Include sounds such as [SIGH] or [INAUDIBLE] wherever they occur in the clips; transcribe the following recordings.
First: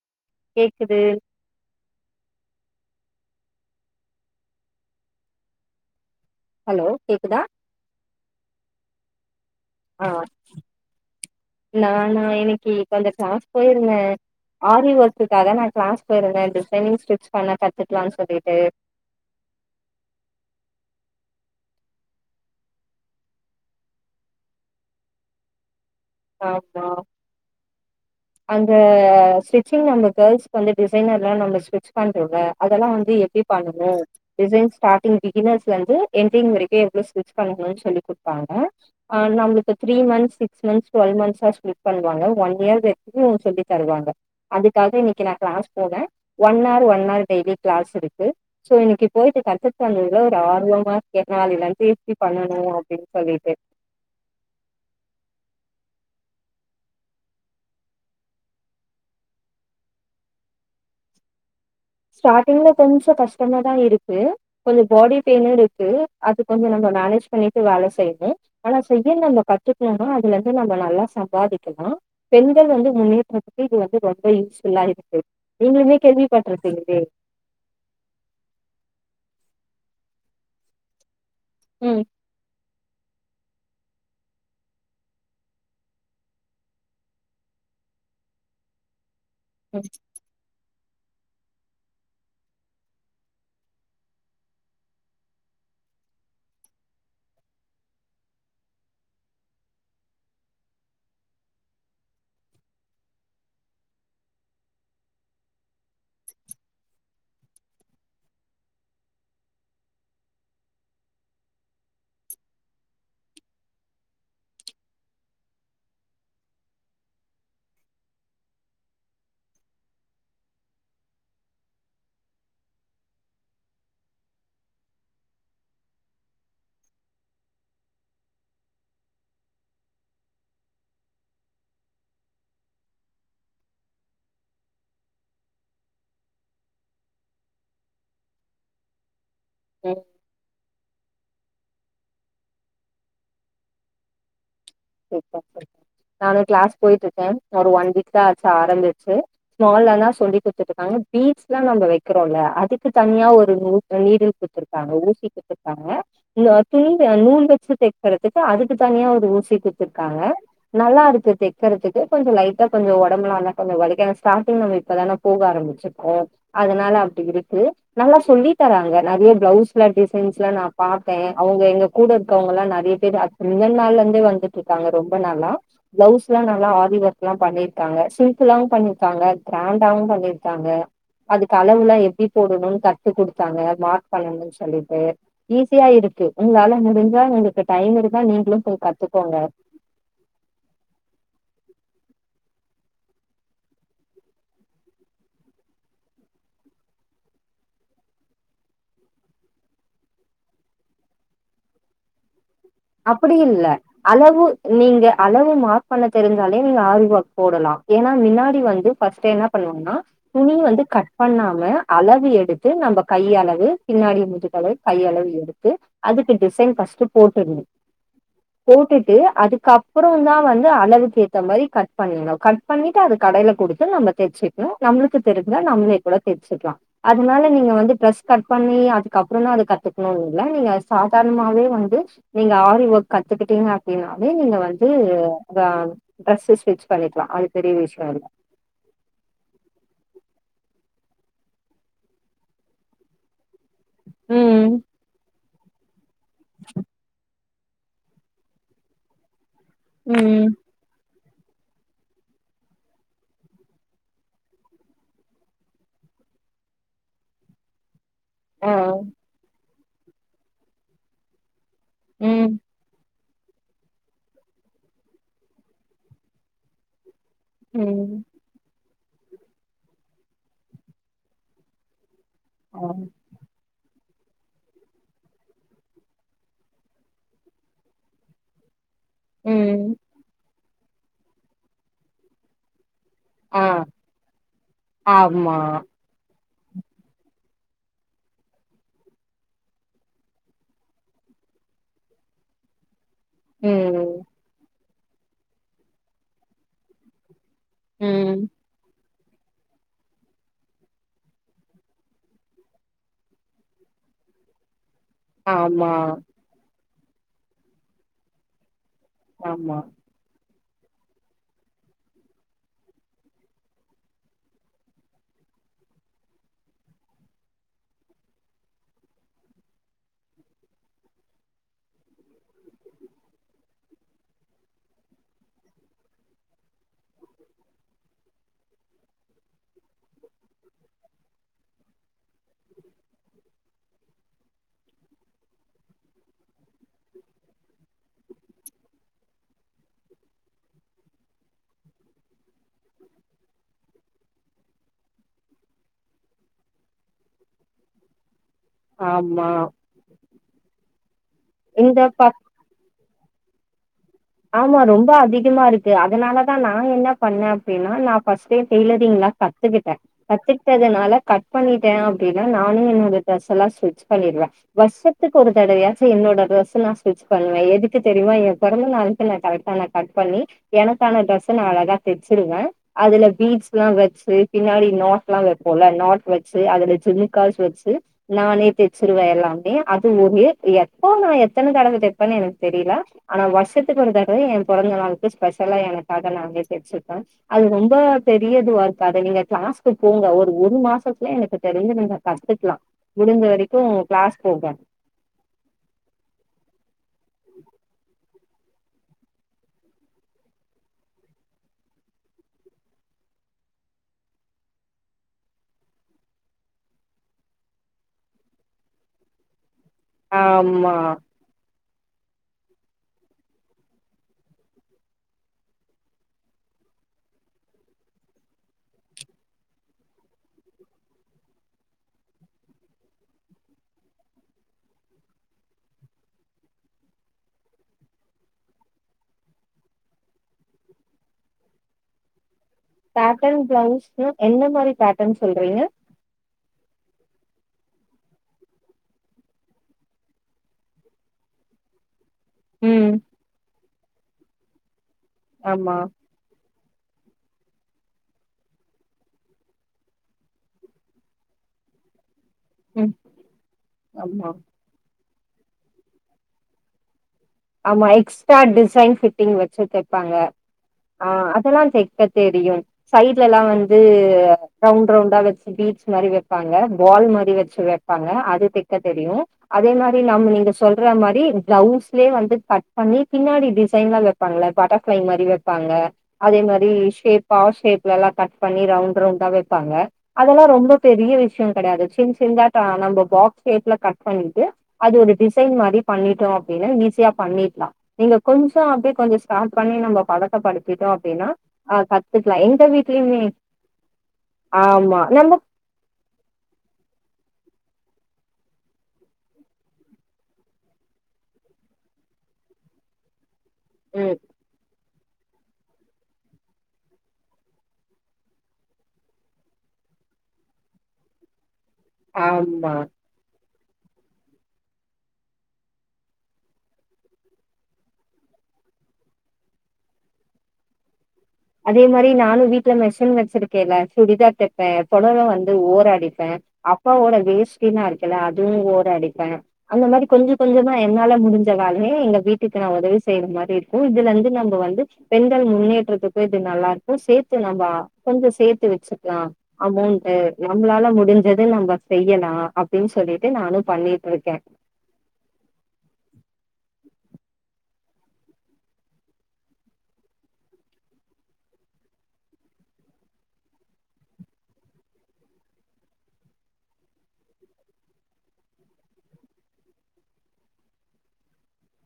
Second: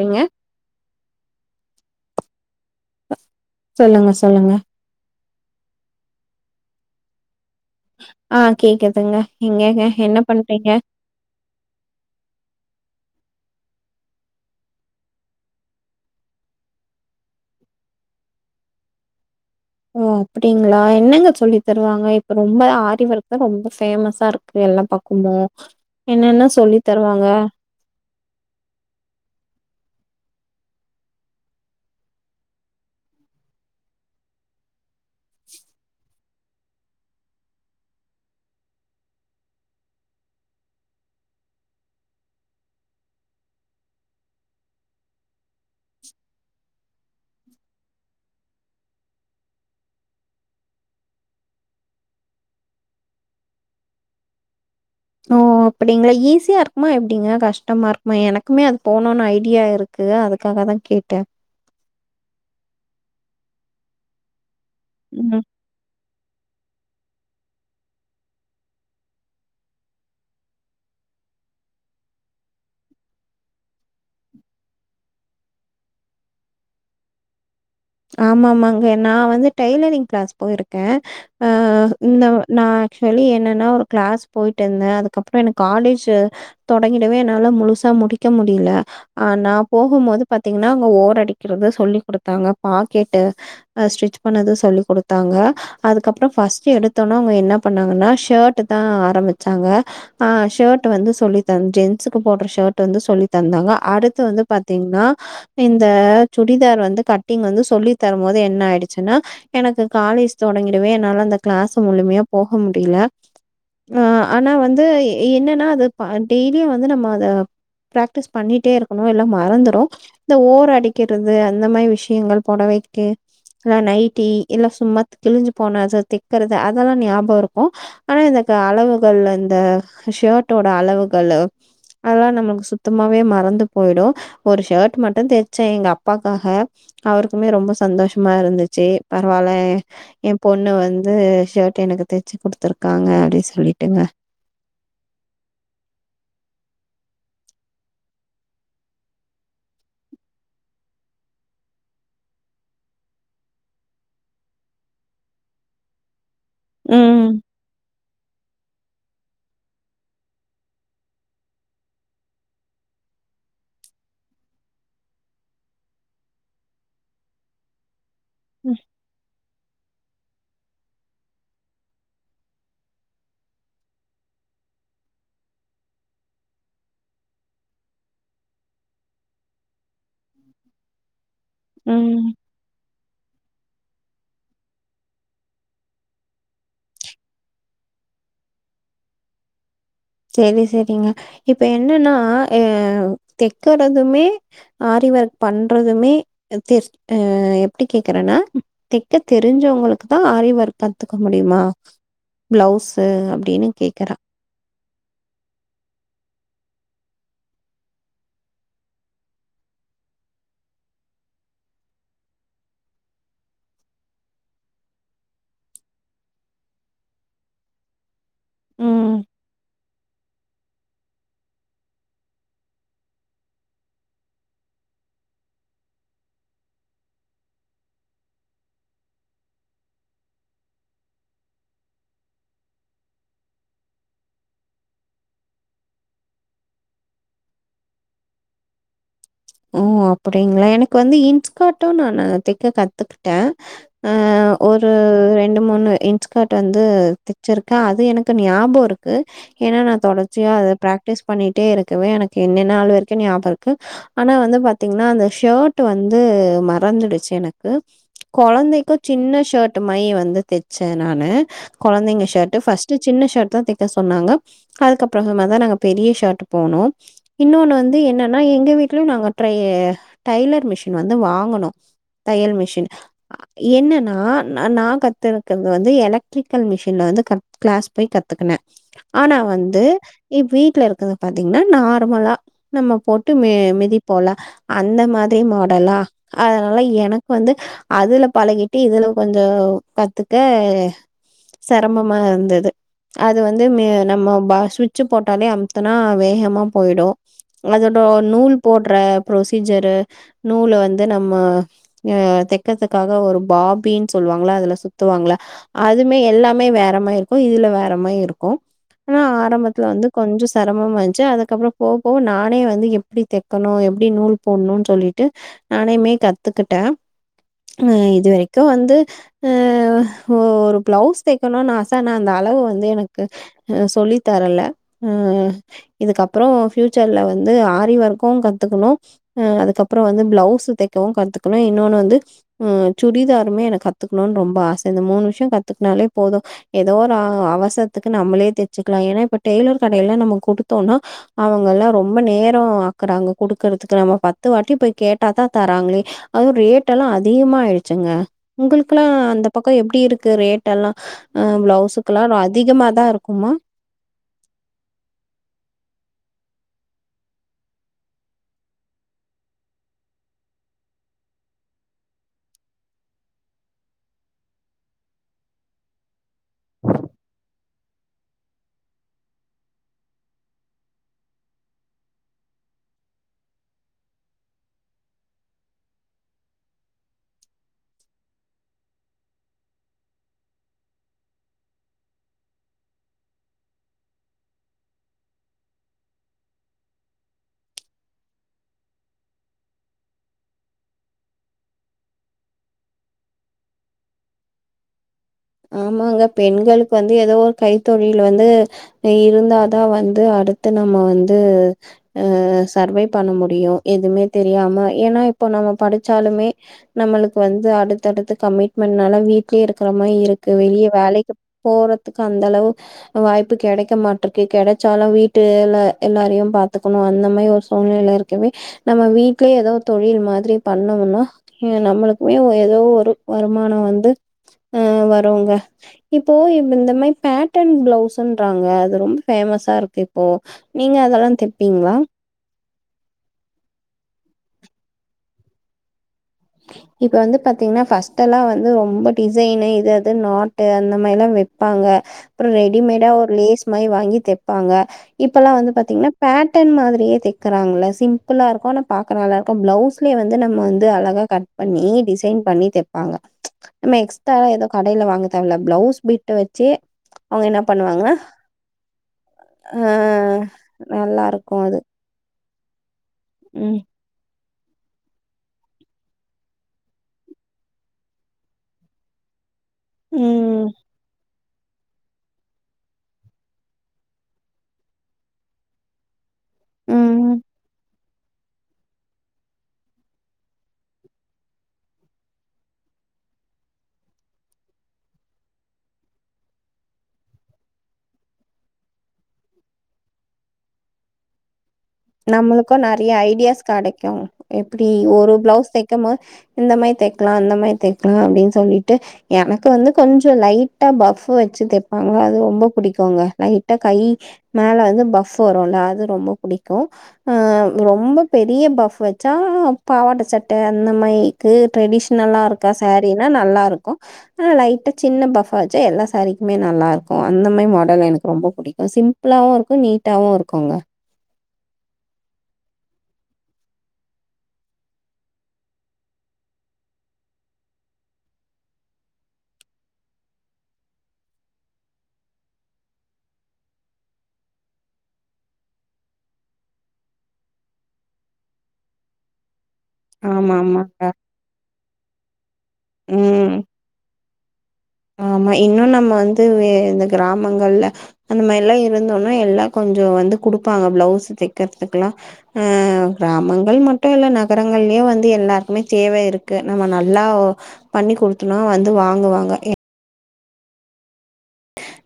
ரிங்க கேக்குது அ சொல்லுங்க சொல்லுங்க ஹலோ கேக்குதா ஆஹ் கேக்குதுங்க யெங்கங்க ஆ யென்ன பண்றீங்க போயிருந்த ஆரி வர்க்குக்காக நா கிளாஸ் போயிருந்த டிசைனிங் ஸ்டிச் பண்ண கத்துக்கலானு சொல்லிட்டு ஓ அப்டிங்களா என்னங்க சொல்லி தருவாங்க இப்ப ரொம்ப ஆரிவர்க்தா ரொம்ப ஃபேமசாருக்கு எல்லா பக்கமு என்னென்ன சொல்லி ஆமா தருவாங்க அந்த ஸ்டிச்சிங் நம்ம கேர்ள்ஸ்க்வந்து டிசைனர்ல்லா நம்ம ஸ்டிச் பண்றோல்ல அதெல்லா வந்து எப்டி பண்ணணு டிசைன் ஸ்டாட்டிங் பிகினர்ஸ்லிந்து எண்டிங் வரைக்கு எவ்ளோ ஸ்டிச்பண்ணணும் சொல்லி குட்ப்பாங்க அ நம்ளுக்கு three months six months twelve மன்த்ஸா ஸ்பிளிட் பண்ணுவாங்க வன் இயர் [INAUDIBLE] சொல்லி தருவாங்க அதுக்காக இன்னைக்கு நா கிளாஸ் போன one hour one hour daily கிளாஸிருக்கு சோ இன்னைக்கு போயிட்டு கத்து தந்ததுல ஒரு ஆர்வமா இர்கே நாலைலிந்து இப்டி பண்ணனு அப்டின்னு சொல்லிட்டு ஓ அப்டிங்களா ஈஸியாருக்குமா யெப்டிங்க கஷ்டமாருக்குமா எனக்குமே அது போணுனு ஐடியா இருக்கு அதுக்காக தா கேட்டேன் ஸ்டார்ட்டிங்ல கொஞ்சொ கஷ்டமா தா இருக்கு கொஞ்சொ போடி ம் பெயின்னிருக்கு அது கொஞ்சொ நம்ம மேனேஜ் பண்ணிட்டு வேல செய்னு ஆனா செய்ய நம்ம கத்துக்ணும்னா அதுலிருந்து நம்ம நல்லா சம்பாதிக்கலா பெண்கள் வந்து முன்னேற்றத்துக்கு இது வந்து ரொம்ப யூஸ்ஃபுல்லா இருக்கு நீங்களுமே கேள்விப்பட் ருட்டிங்க டே ஆமாமாங்க நா வந்து டெய்லரிங் கிளாஸ் போயிருக்கேன் ஆஹ் ம் இந்த நா ச்சுவலி யென்னனா ஒரு கிளாஸ் போயிட்டிருந்த அதுக்கப்றோ எனக்கு காலேஜு தொடங்கிடவே என்னால முழுசா முடிக்க முடில ஆ நா ம் போஹும்மோது பாத்தீங் னா அங்க ஓரடிக்கிறது சொல்லிக் குடுத்தாங்க பாக்கெட்டு அ ஸ்டிச் பண்ணது சொல்லி குடுத்தாங்க அதுக்கப்றம் ஃபஸ்ட்டு எடுத்தோனா அவுங்க என்ன பண்ணாங்கன்னா ஷேர்ட்டு தா ஆரம்பிச்சாங்க ஆஹ் ஷேர்ட்டு வந்து சொல்லி தந் ஜென்ஸுக்கு போடுற ஷேர்ட்டு வந்து சொல்லி தந்தாங்க அடுத்து வந்து பாத்தீங்ன்னா இந்த சுடிதார் வந்து கட் ட்டிங் வந்து சொல்லி தரும்மோது என்ன ஆயிடுச்சுன்னா எனக்கு காலேஜ் தொடங்கிடவே என்னால அந்த கிளாஸ முழுமயா போஹ முடில. அ ஆனா வந்து என்னனா அது ப டெய்லியு வந்து நம்ம அத பிராக்டிஸ் பண்ணீட்டே இருக்கனு இல்ல மறந்துரு இந்த ஓர அடிக்கிறது அந்த மாரி விஷ் ஷியங்கள் பொடவைக்கு இல்ல நைட்டி இல்லா சும்மாத் கிழிஞ்சு போன அது தெக்கறது அதெல்லா ஞ்யாபோ இருக்கு ஆனா இந்த க அளவுகள் இந்த ஷேர்ட்டோட அளவுகள்லு அதல்லா நமக்கு சுத்தமாவே மறந்து போயிடு ஒரு ஷேர்ட் மட்டு தெச்சேன் எங்க அப்பாக்காஹ அவருக்குமே ரொம்ப சந்தோஷமா இருந்துச்சு பரவால ம் என் பொண்ணு வந்து ஷேர்ட் எனக்கு தெச்சு குடுத்துருக்காங்க அடி சொல்லிட்டுங்க நானு கிளாஸ் போயிட்டுருக்கே ஒரு ஒன் வீக்தா ஆச்சி ஆரம்பிச்சு மோல்லதான் சொல்லி குடுத்துட்டுருக்காங்க பீட்ஸ்ல்லாம் நம்ப வைக்கிறோல்ல அதுக்கு தனியா ஒரு நீடில் குத்துருக்காங்க ஊசி குடுத்துருக்காங்க துணி ம். நூல் வச்சு தெக்கறதுக்கு அதுக்கு தனியா ஊசி கு துருக்காங்க நல்லாருக்கு தெக்கறதுக்கு கொஞ்சம் லைட்டா கொஞ்ச ஒடம்புலா ஆனா வலிக்க தான் ஸ்டார்ட்டிங் நம்ம இப்பதானே போக ஆரம்பிச்சிருக்கோ அதனால அப்டியிருக்கு நல்லா சொல்லி ம். தராங்க நெறய ப்ளவுஸ் டிசைன்ஸ்லா நா பாத்தே அவுங்க எங்க கூட இருக்கவங்கலா நெறய பேர் அததக்கு முந்தன நாள்லருந்தே வந்து ட்ருக்காங்க ரொம்ப நாளா பிளவுஸ்லா நல்லா ஆரி ஒர்க்லா பண்ணிருக்காங்க சிம்பிளாவும் பண்ணிருக்காங்க கிராண்ட் டாவும் பண்ணிருக்காங்க அதுக்கு அளவுலா ம். எப்பிடி போடணுன் கத்துக்குடுத் தாங்க மார்க் பண்ணனு சொல்லிட்டு ஈஸியாயிருக்கு உங்களால முடிஞ்சா உங்களுக்கு டைம் இருந்தா நீங்களும் போய் கத்துக் கோங்க சேரி சேரிங்க இப்ப என்னன்னா அஹ் தெக்கறதுமே ஆரி ஒர்க் பண்றதுமே தெ அஹ் எப்டி கேக்குறேன்னா தெக்க தெரிஞ்சவங்களுக்கு தா ஆரி ஒர்க் கத்துக்க முடியுமா ப்ளவுஸு அப்படி இல்ல அப்படின்னு கேட்கிறா. அளவு நீங்க அளவு மார்க் பண்ண தெரிஞ்சாலே நீங்க ஆரிவொர்க் போடலா ஏன்னா மின்னாடி வந்து ஃபர்ஸ்ட் என்ன பண்ணுவாங்னா துணி வந்து கட் பண்ணாம அளவு எடுத்து நம்ம கையளவு பின்னாடி முதுகளவு கையளவு எடுத்து அதுக்கு டிசைன் ஃபர்ஸ்ட் போட்டுர்ணு ம். போட்டுட்டு அதுக்கப்றந்தா வந் அளவுக்கு கேத்த மாரி கட் பண்ணுங்க கட் பண்ணிட்டு அது கடையில குடுத்து நம்ப தெச்சுக்கணு நம்மளுக்கு தெரிஞ்சா நம்மளே கூட தெச்சிக்லா அதனால நீங்க வந்து டிரஸ் கட் பண்ணி அதுக்கப்றந்தா அத கத்துக்கணுன்னுல நீங்க சாதாரணமாவே வந்து நீங்க ஆரி ஒர்க் கத்துக்கிட்டீங்க அப்படினாலே நீங்க வந்து உங்க ட்ரெஸ் ஸ்டிச் பண்ணிக்கலாம் அது பெரிய விஷயம் இல்ல ஓ அப்படிங்களா எனக்கு வந்து இன்ஸ்கட்டும் நானு தைக்க கத்துக்கிட்டே ஆஹ் ம் ஒரு ரெண்டு மூனு இ இன்ஸ்கட் வந்து தைக் ச்சிருக்கே அது எனக்கு ஞாபோ இருக்கு ஏன்னா நா ம் தொடர்ச்சியா அது பிராக் டீஸ் பண்ணிட்டே இருக்கவே எனக்கு இன்னென்னாள் வரைக்கு ஞாபக இருக்கு ஆனா வந்து பாத்தீங்கன்னா அந்த ஷர்ட் வந்து மறந்துடுச்சு எனக்கு ஆ கொழந்தைக்கு சின்ன ஷர்ட் மாரி வந்து தச்சே நானு கொழந்தைங்க ஷர்ட் ம் ஃபஸ்ட் சின்ன ஷ ர்ட் தா தக்க சொன்னாங்க அதுக்கப்புறமா தா நாங்க பெரிய ஷர்ட் போனோ இன்னொன்னு வந்து ம் என்னன்னா எங்க வீட் லயு நாங்க ட்ரையே டைலர் மிஷின் வந்து வாங்கனு தையல் ஆ மிஷின் என்னன்னா நா நா கத்துருக்கது வந்து எலக்ட்ரிக்கல் மிஷின்ல வந்து கிளாஸ் போய் கத்துக்கனே ஆனா வந்து ம் இ வீட் டுல இருக்குது பாத்தீங்கன்னா நார்மலா நம்ம போட்டு மே ஆ மிதிப் போல அந்த மாதிரி ஆமா மாடலா அதனால எனக்கு வந்து அதுல பழகிட்டு இதுல கொஞ்சோ கத்துக்க சிரமமா இருந்தது அது வந்து ம் நம்ம [UNINTELLIGIBLE] ச்சு போட்டாலே அமுதுனா வேகமா போயிடு அதோட ம் நூல் போடுற புரோசீஜர் நூல வந்து நம்ம தைக்கிறதுக்காக ஒரு பாபின் சொல்லுவாங்களா அதுல சு த்துவாங்கள ஆமா அதுமே எல்லாமே வேற மாரி இருக்கு இதுல வேற மாரி இருக்கு ஆனா ஆமா ஆரம்பத்துல வந்து கொஞ்சோ சிரமம் வன்சு அதுக்கப்புற போக போக நானே வந்து எப்டி தெ க்கணும் எப்டி நூல் போடணும்னு சொல்லிட்டு நானுமே கத்துக்கிட்டே இதுவரைக்கு வந்து ஒரு பிளவுஸ் தேக்கணும்னு ஆச நா அந்த அளவு வந்து எனக்கு சொல்லி தரல ம்ம் இதுக்கப்புறம் பியூச்சர்ல வந்து ஆரிவொர்க் க்கும் கத்துக்கணு அஹ் அதுக்கப்புற வந்து பிளவுஸ் தைக்கவு கத்துக்கணு இன்னொன்னு வந்து சுடிதாருமே எனக்கு கத்துக்கணும்னு ரொம்ப ஆச இந்த மூணு விஷயம் கத்துக்கனாலே போதும் ஏதோ ஒரு அவசரத்துக்கு நம்மளே தச்சுக்கலா ஏன்னா இப்ப டெய்லர் கடையெல்லா நம்ம குடுத்தோம்னா அவங்க எல்லா ரொம்ப நேரம் ஆக் குதாங்க குடுக்கறதுக்கு நம்ம பத்து வாட்டி போய் கேட்டா தா தராங்களே ரேட் எல்லா அதி அதிகமா ஆயிடுச்சுங்க உங்களுக்கெல்லா ஆமா அந்தப்பக்கம் எப்டி இருக்கு ரேட் எல்லா இந்த பக் ப்ளவுகுகெல்லா அதிகமாக தா இருக்கு குமா ஆமா ரொம்ப அதிகமா இருக்கு அதனாலதா நா என்ன பண்ணே அப்டின்னா நா ஃபர்ஸ்ட் டெய்லரிங்லாம் கத்துக்கிட்டே கத்துக்கிட்டதுனால கட் பண்ணிட்டே அப்படின்னா நானே என்னோட டிரெஸ்ல்லா ஸ்டிட்ச் பண்ணிடுவே வருஷத்துக்கு ஒரு தடவையாச்சு என்னோட ட்ரெஸ்ஸ நா ஸ்டிட்ச் பண்ணுவே எதுக்கு தெரியுமா ஏ பெறந்த நாளுக் கரெக்டா கட் பண்ணி எனக்கான ட்ரஸ் ச நா அழகா தெச்சுருவே அதுல பீட்சுலா வெச்சு பின்னாடி நாட்ல் வெப்போம்ல அதுல ஜூம் காஸ் வெச்சு நானே தெச்சுருவே எல்லாமே அது ஒரு எத்தன தடவ தெப்பனு எனக்கே தெரில ஆனா வருஷத்துக்கு கத்துக்கறதாக ஏ பெறந்த நாளுக்கு ஸ்பெஷலா எனக்காக நா தைச்சுபே அது ரொம்ப பெரியதுவா இருக்க அத நீங்க கிளாஸ்க்கு போங்க ஒரு ஒரு மாசத்துல எனக்கு தெரிஞ்ச நீங்க கத்துக்கலா முடிஞ்ச வரைக்கு கிளாஸ் போங்க ஆமாங்க பெண்களுக்கு வந்து ஏதோ ஒரு கைத்தொழில் வந்து இருந்தாதா வந்து அடுத்து நம்ம வந்து சர்வை பண்ண முடியு எதுவுமே தெரியாம ஏன்னா இப்ப நம்ம படிச்சாலுமே நம்மளுக்கு வந்து அடுத்தடுத்து கமிட்மெண்ட்னால வீட்ல இருக்கிற மாத வெளிய ஆமா வேலைக்கு போற க்கு அந்த அளவு வாய்ப்பு கெடைக்க மாட்டிருக்கு கெடைச்சாலு வீட்ல எல்லாரையு பாத்துக்கணு அந்த மாரி ஒரு சூழ்நிலைல இருக்கவே நம்ம வீட்லயே எதோ தொழில் மாரி பண்ணோம்னா ஹ நம்மளுக்குமே ஏதோ ஒரு வருமானம் வந்து அஹ் இப்போ இந்த மாரி பேட்டன் பிளவுஸ்ங்ராங்க அது ரொம்ப பேமஸ்ஸா இருக்கு இப்போ நீங்க அதெல்லா தைப்பீங்களா பேட்டர்ன் பிளவுஸ் எந்த மாரி பேட்டர்ன் சொல்றீங்க இப்ப வந்து பாத்தீங்கன்னா ஃபர்ஸ்ட் எல்லா வந்து ரொம்ப டிசைனு இது அது நாட்டு அந்த மாரில்லா வைப்பாங்க அப்புறம் ரெடிமேடா ம் ஒரு லேஸ் மாரி வாங்கி தெ இருப்பாங்க இப்பெல்லா வந்து ஆமா பாத்தீங்கன்னா பேட்டர்ன் மாரி தைக்குறாங்கள சிம்பிளா இருக்கு ஆனா பாக்க நல்லா இருக்கு பிளவுஸ்லய வந்து நம வந்து அழகா கட் பண்ணி டிசைன் பண்ணி தெப்பாங்க ம் நம்ம எக்ஸ்டரா ஆமா எது கடைல வாங்க பிளவுஸ் பிட்ட வெச்சே ஆமா எக்ஸ்ட்ரா டிசைன் ஃபிட்டிங் அ வெச்சு தெப்பாங்க ஆஹ் நல்லாருக்கும் அது. அதெல்லா தெரியு சைட்லல்லா ம். வந்து ரவுண்ட் ரவுண்டா வெச்சு பீட்ஸ் மாரி வைப்பாங்க பால் மாரி வெச்சு வைப்பாங்க அது தெக்க தெரியு அதே மாரி நம் ம் நீங்க சொல்ற மாரி டவுஸ் வந்து கட் பண்ணி பின்னாடி டிசைன்லாம் வெப்பாங்கள பட்டர்ஃபிளை மாதிரி வெப்பாங்க அதே மாதிரி ம் ஷேப்பா ஷே நல்லா கட் பண்ணி ரவுண்ட் ரவுண்டா வெப்பாங்க அதெல்லாம் ரொம்ப பெரிய விஷயம் கெடையாது சின் சின்னதா நம்ப பாக்ஸ் ஷேப்ல கட் பண்ணிட்டு அது ஒரு டிசைன் மாதிரி பண்ணிட்டோம் ஈஸியா பண்ணிடலாம் நீங்க கொஞ்சம் அப்படியே கொஞ்சம் ஸ்டார்ட் பண்ணி நம்ம பழக்கபடுத்திட்டோம் அப்படின்னா நம்மளுக்கும் நறைய ஐடியாஸ் கெடைக்கும் எப்படி ஆமா ஒரு நம்ம பிளவுஸ் தைக்கும் போது இந்த மாதிரி தெக்கலாம் அந்த மாதிரி தெக் அப்படின்னு சொல்லிட்டு எனக்கு வந்து கொஞ்சம் லைட்டா பஃப் வெச்சு தெப்பாங்க அது ரொம்ப பிடிக்கும்ங்க லைட் ட்ட கை ம் மேல வந்து பஃப் சோ வரும்ல அது ரொம்ப புடிக்கு கும் ஹ ரொம்ப பெரிய பஃவ் வெச்சா பாவாடை சட்டை அந்த மாதிரிக்கு ட்ரெடிஷ்னலாக இருக்கா ஆமா சேரீனா நல்லாருக்கும் ஆனா லைட்டா சின்ன பஃபா வெச்சா எல்லா சாரிக்குமே நல்லா இருக்கும் அந்த மாதிரி மாடல் எனக்கு ரொம்ப பிடிக்கும் சிம்பிளாவும் இருக்கும் நீட்டாவும் இருக்கும்ங்க அதே மாதிரி நானும் வீட்டுல மிஷன் வெச்சிருக்கேல்ல சுடிதார் தைப்பேன் புடவல வந்து ஓராடிப்பேன் அப்பாவோட வேஷ்டின்ல்லாம் இருக்கல்ல அதுவும் ஓராடிப்பேன் அந்த மாதிரி கொஞ்சம் கொஞ்சமா என்னால முடிஞ்ச வேலையே எங்க வீட்டுக்கு நான் உதவி செய்யற மாதிரி இருக்கும் இதுல இருந்து நம்ம வந்து பெண்கள் முன்னேற்றத்துக்கு து நல்லா இருக்கும் சேர்த்து நம்ம கொஞ்சம் சேர்த்து வெச்சுக்கலாம் அமௌண்ட் ஆமா ஆமாங்க நம்மளால முடிஞ்சது நம்ம செய்யலாம் அப்படின்னு சொல்லிட்டு ம் நானும் பண்ணின் ஓகே ஆமா இன்னும் நம்ம வந்து இந்த கிராமங்கள்ல அந்த மாதிரி எல்லாம் இருந்தோம்னா எல்லாம் கொஞ்சம் வந்து குடுப்பாங்க பிளவுஸ் தைக்கறதுக்குெல்லாம் அஹ் கிராமங்கள் மட்டும் இல்ல நகரங்கள்லயே வந்து எல்லாருக்குமே தேவை இருக்கு நம்ம நல்லா பண்ணி குடுத்தோனா வந்து வாங்குவாங்க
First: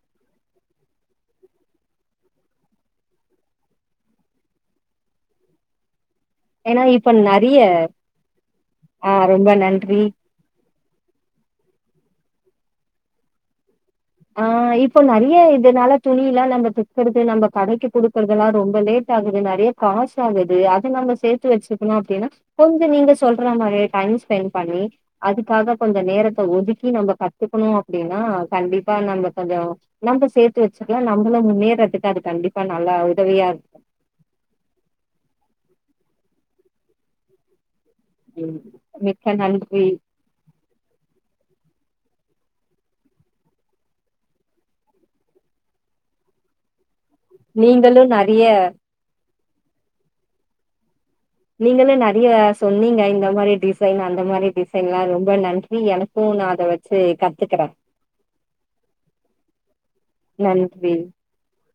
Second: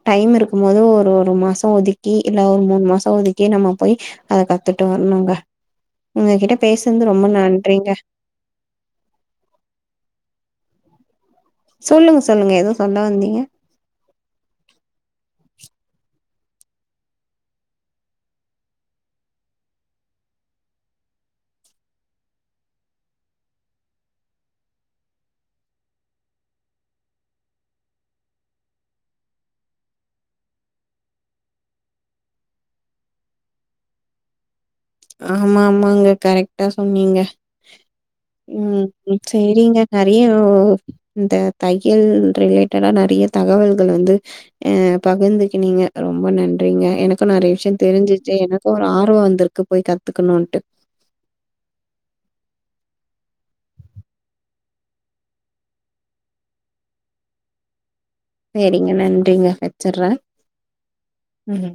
டைம் இருக்கும் போது ஒரு ஒரு மாசம் ஒதுக்கி இல்ல ஒரு மூணு மாசம் ஒதுக்கி நாம போய் அத கத்துட்டு வரணும்ங்க ஏன்னா இப்ப நறைய ஆஹ் ரொம்ப நன்றி சொல்லுங்க சொல்லுங்க எதுவும் சொல்ல வந்தீங்க ஆஹ் இப்ப நறைய இதனால துணி எல்லாம் நம்ம தக்குறது நம்ம கடைக்கு குடுக்கறதெல்லாம் ரொம்ப லேட் ஆகுது நறைய காசு ஆகுது அதை நம்ம சேர்த்து வெச்சுக்கணும் அப்படின்னா கொஞ்சம் நீங்க சொல்ற மாதிர டைம் ஸ்பெண்ட் பண்ணி அதுக்காக கொஞ்சம் நேரத்த ஒதுக்கி நம்ம கத்துக்கணும் அப்படின்னா கண்டிப்பா அப்ப நம்ம கொஞ்சம் நம்ம சேர்த்து வெச்சுக்கலாம் நம்மளும் முன்னேறதுக்கு அது கண்டிப்பா நல்லா உதவியா இருக்கு ஆமா ஆமாங்க கரெக்டா சொன்னீங்க இருக்கும் உம் மிக்க செரிங்க நன்றி நெறைய ஒ இந்த தையல் ரிலேட்டடா நறைய தகவல்கள் வந்து அஹ் பகிர்ந்துக்கனீங்க ரொம்ப நன்றிங்க எனக்கு நறைய விஷயம் நீங்களும் தெரிஞ்சுச்சு நெறைய எனக்கு ஒரு ஆர்வம் வந்திருக்கு க்கு போய் கத்துக்கணும்ன்ட்டு நீங்களும் நிறைய சொன்னீங்க இந்த மாதிரி டிசைன் அந்த மாதிரி டிசைன் எல்லாம் ரொம்ப நன்றி எனக்கும் நான் அத வெச்சு கத்துக்கறேன் செரிங்க நன்றிங்க வெச்சர்றேன் நன்றி உம்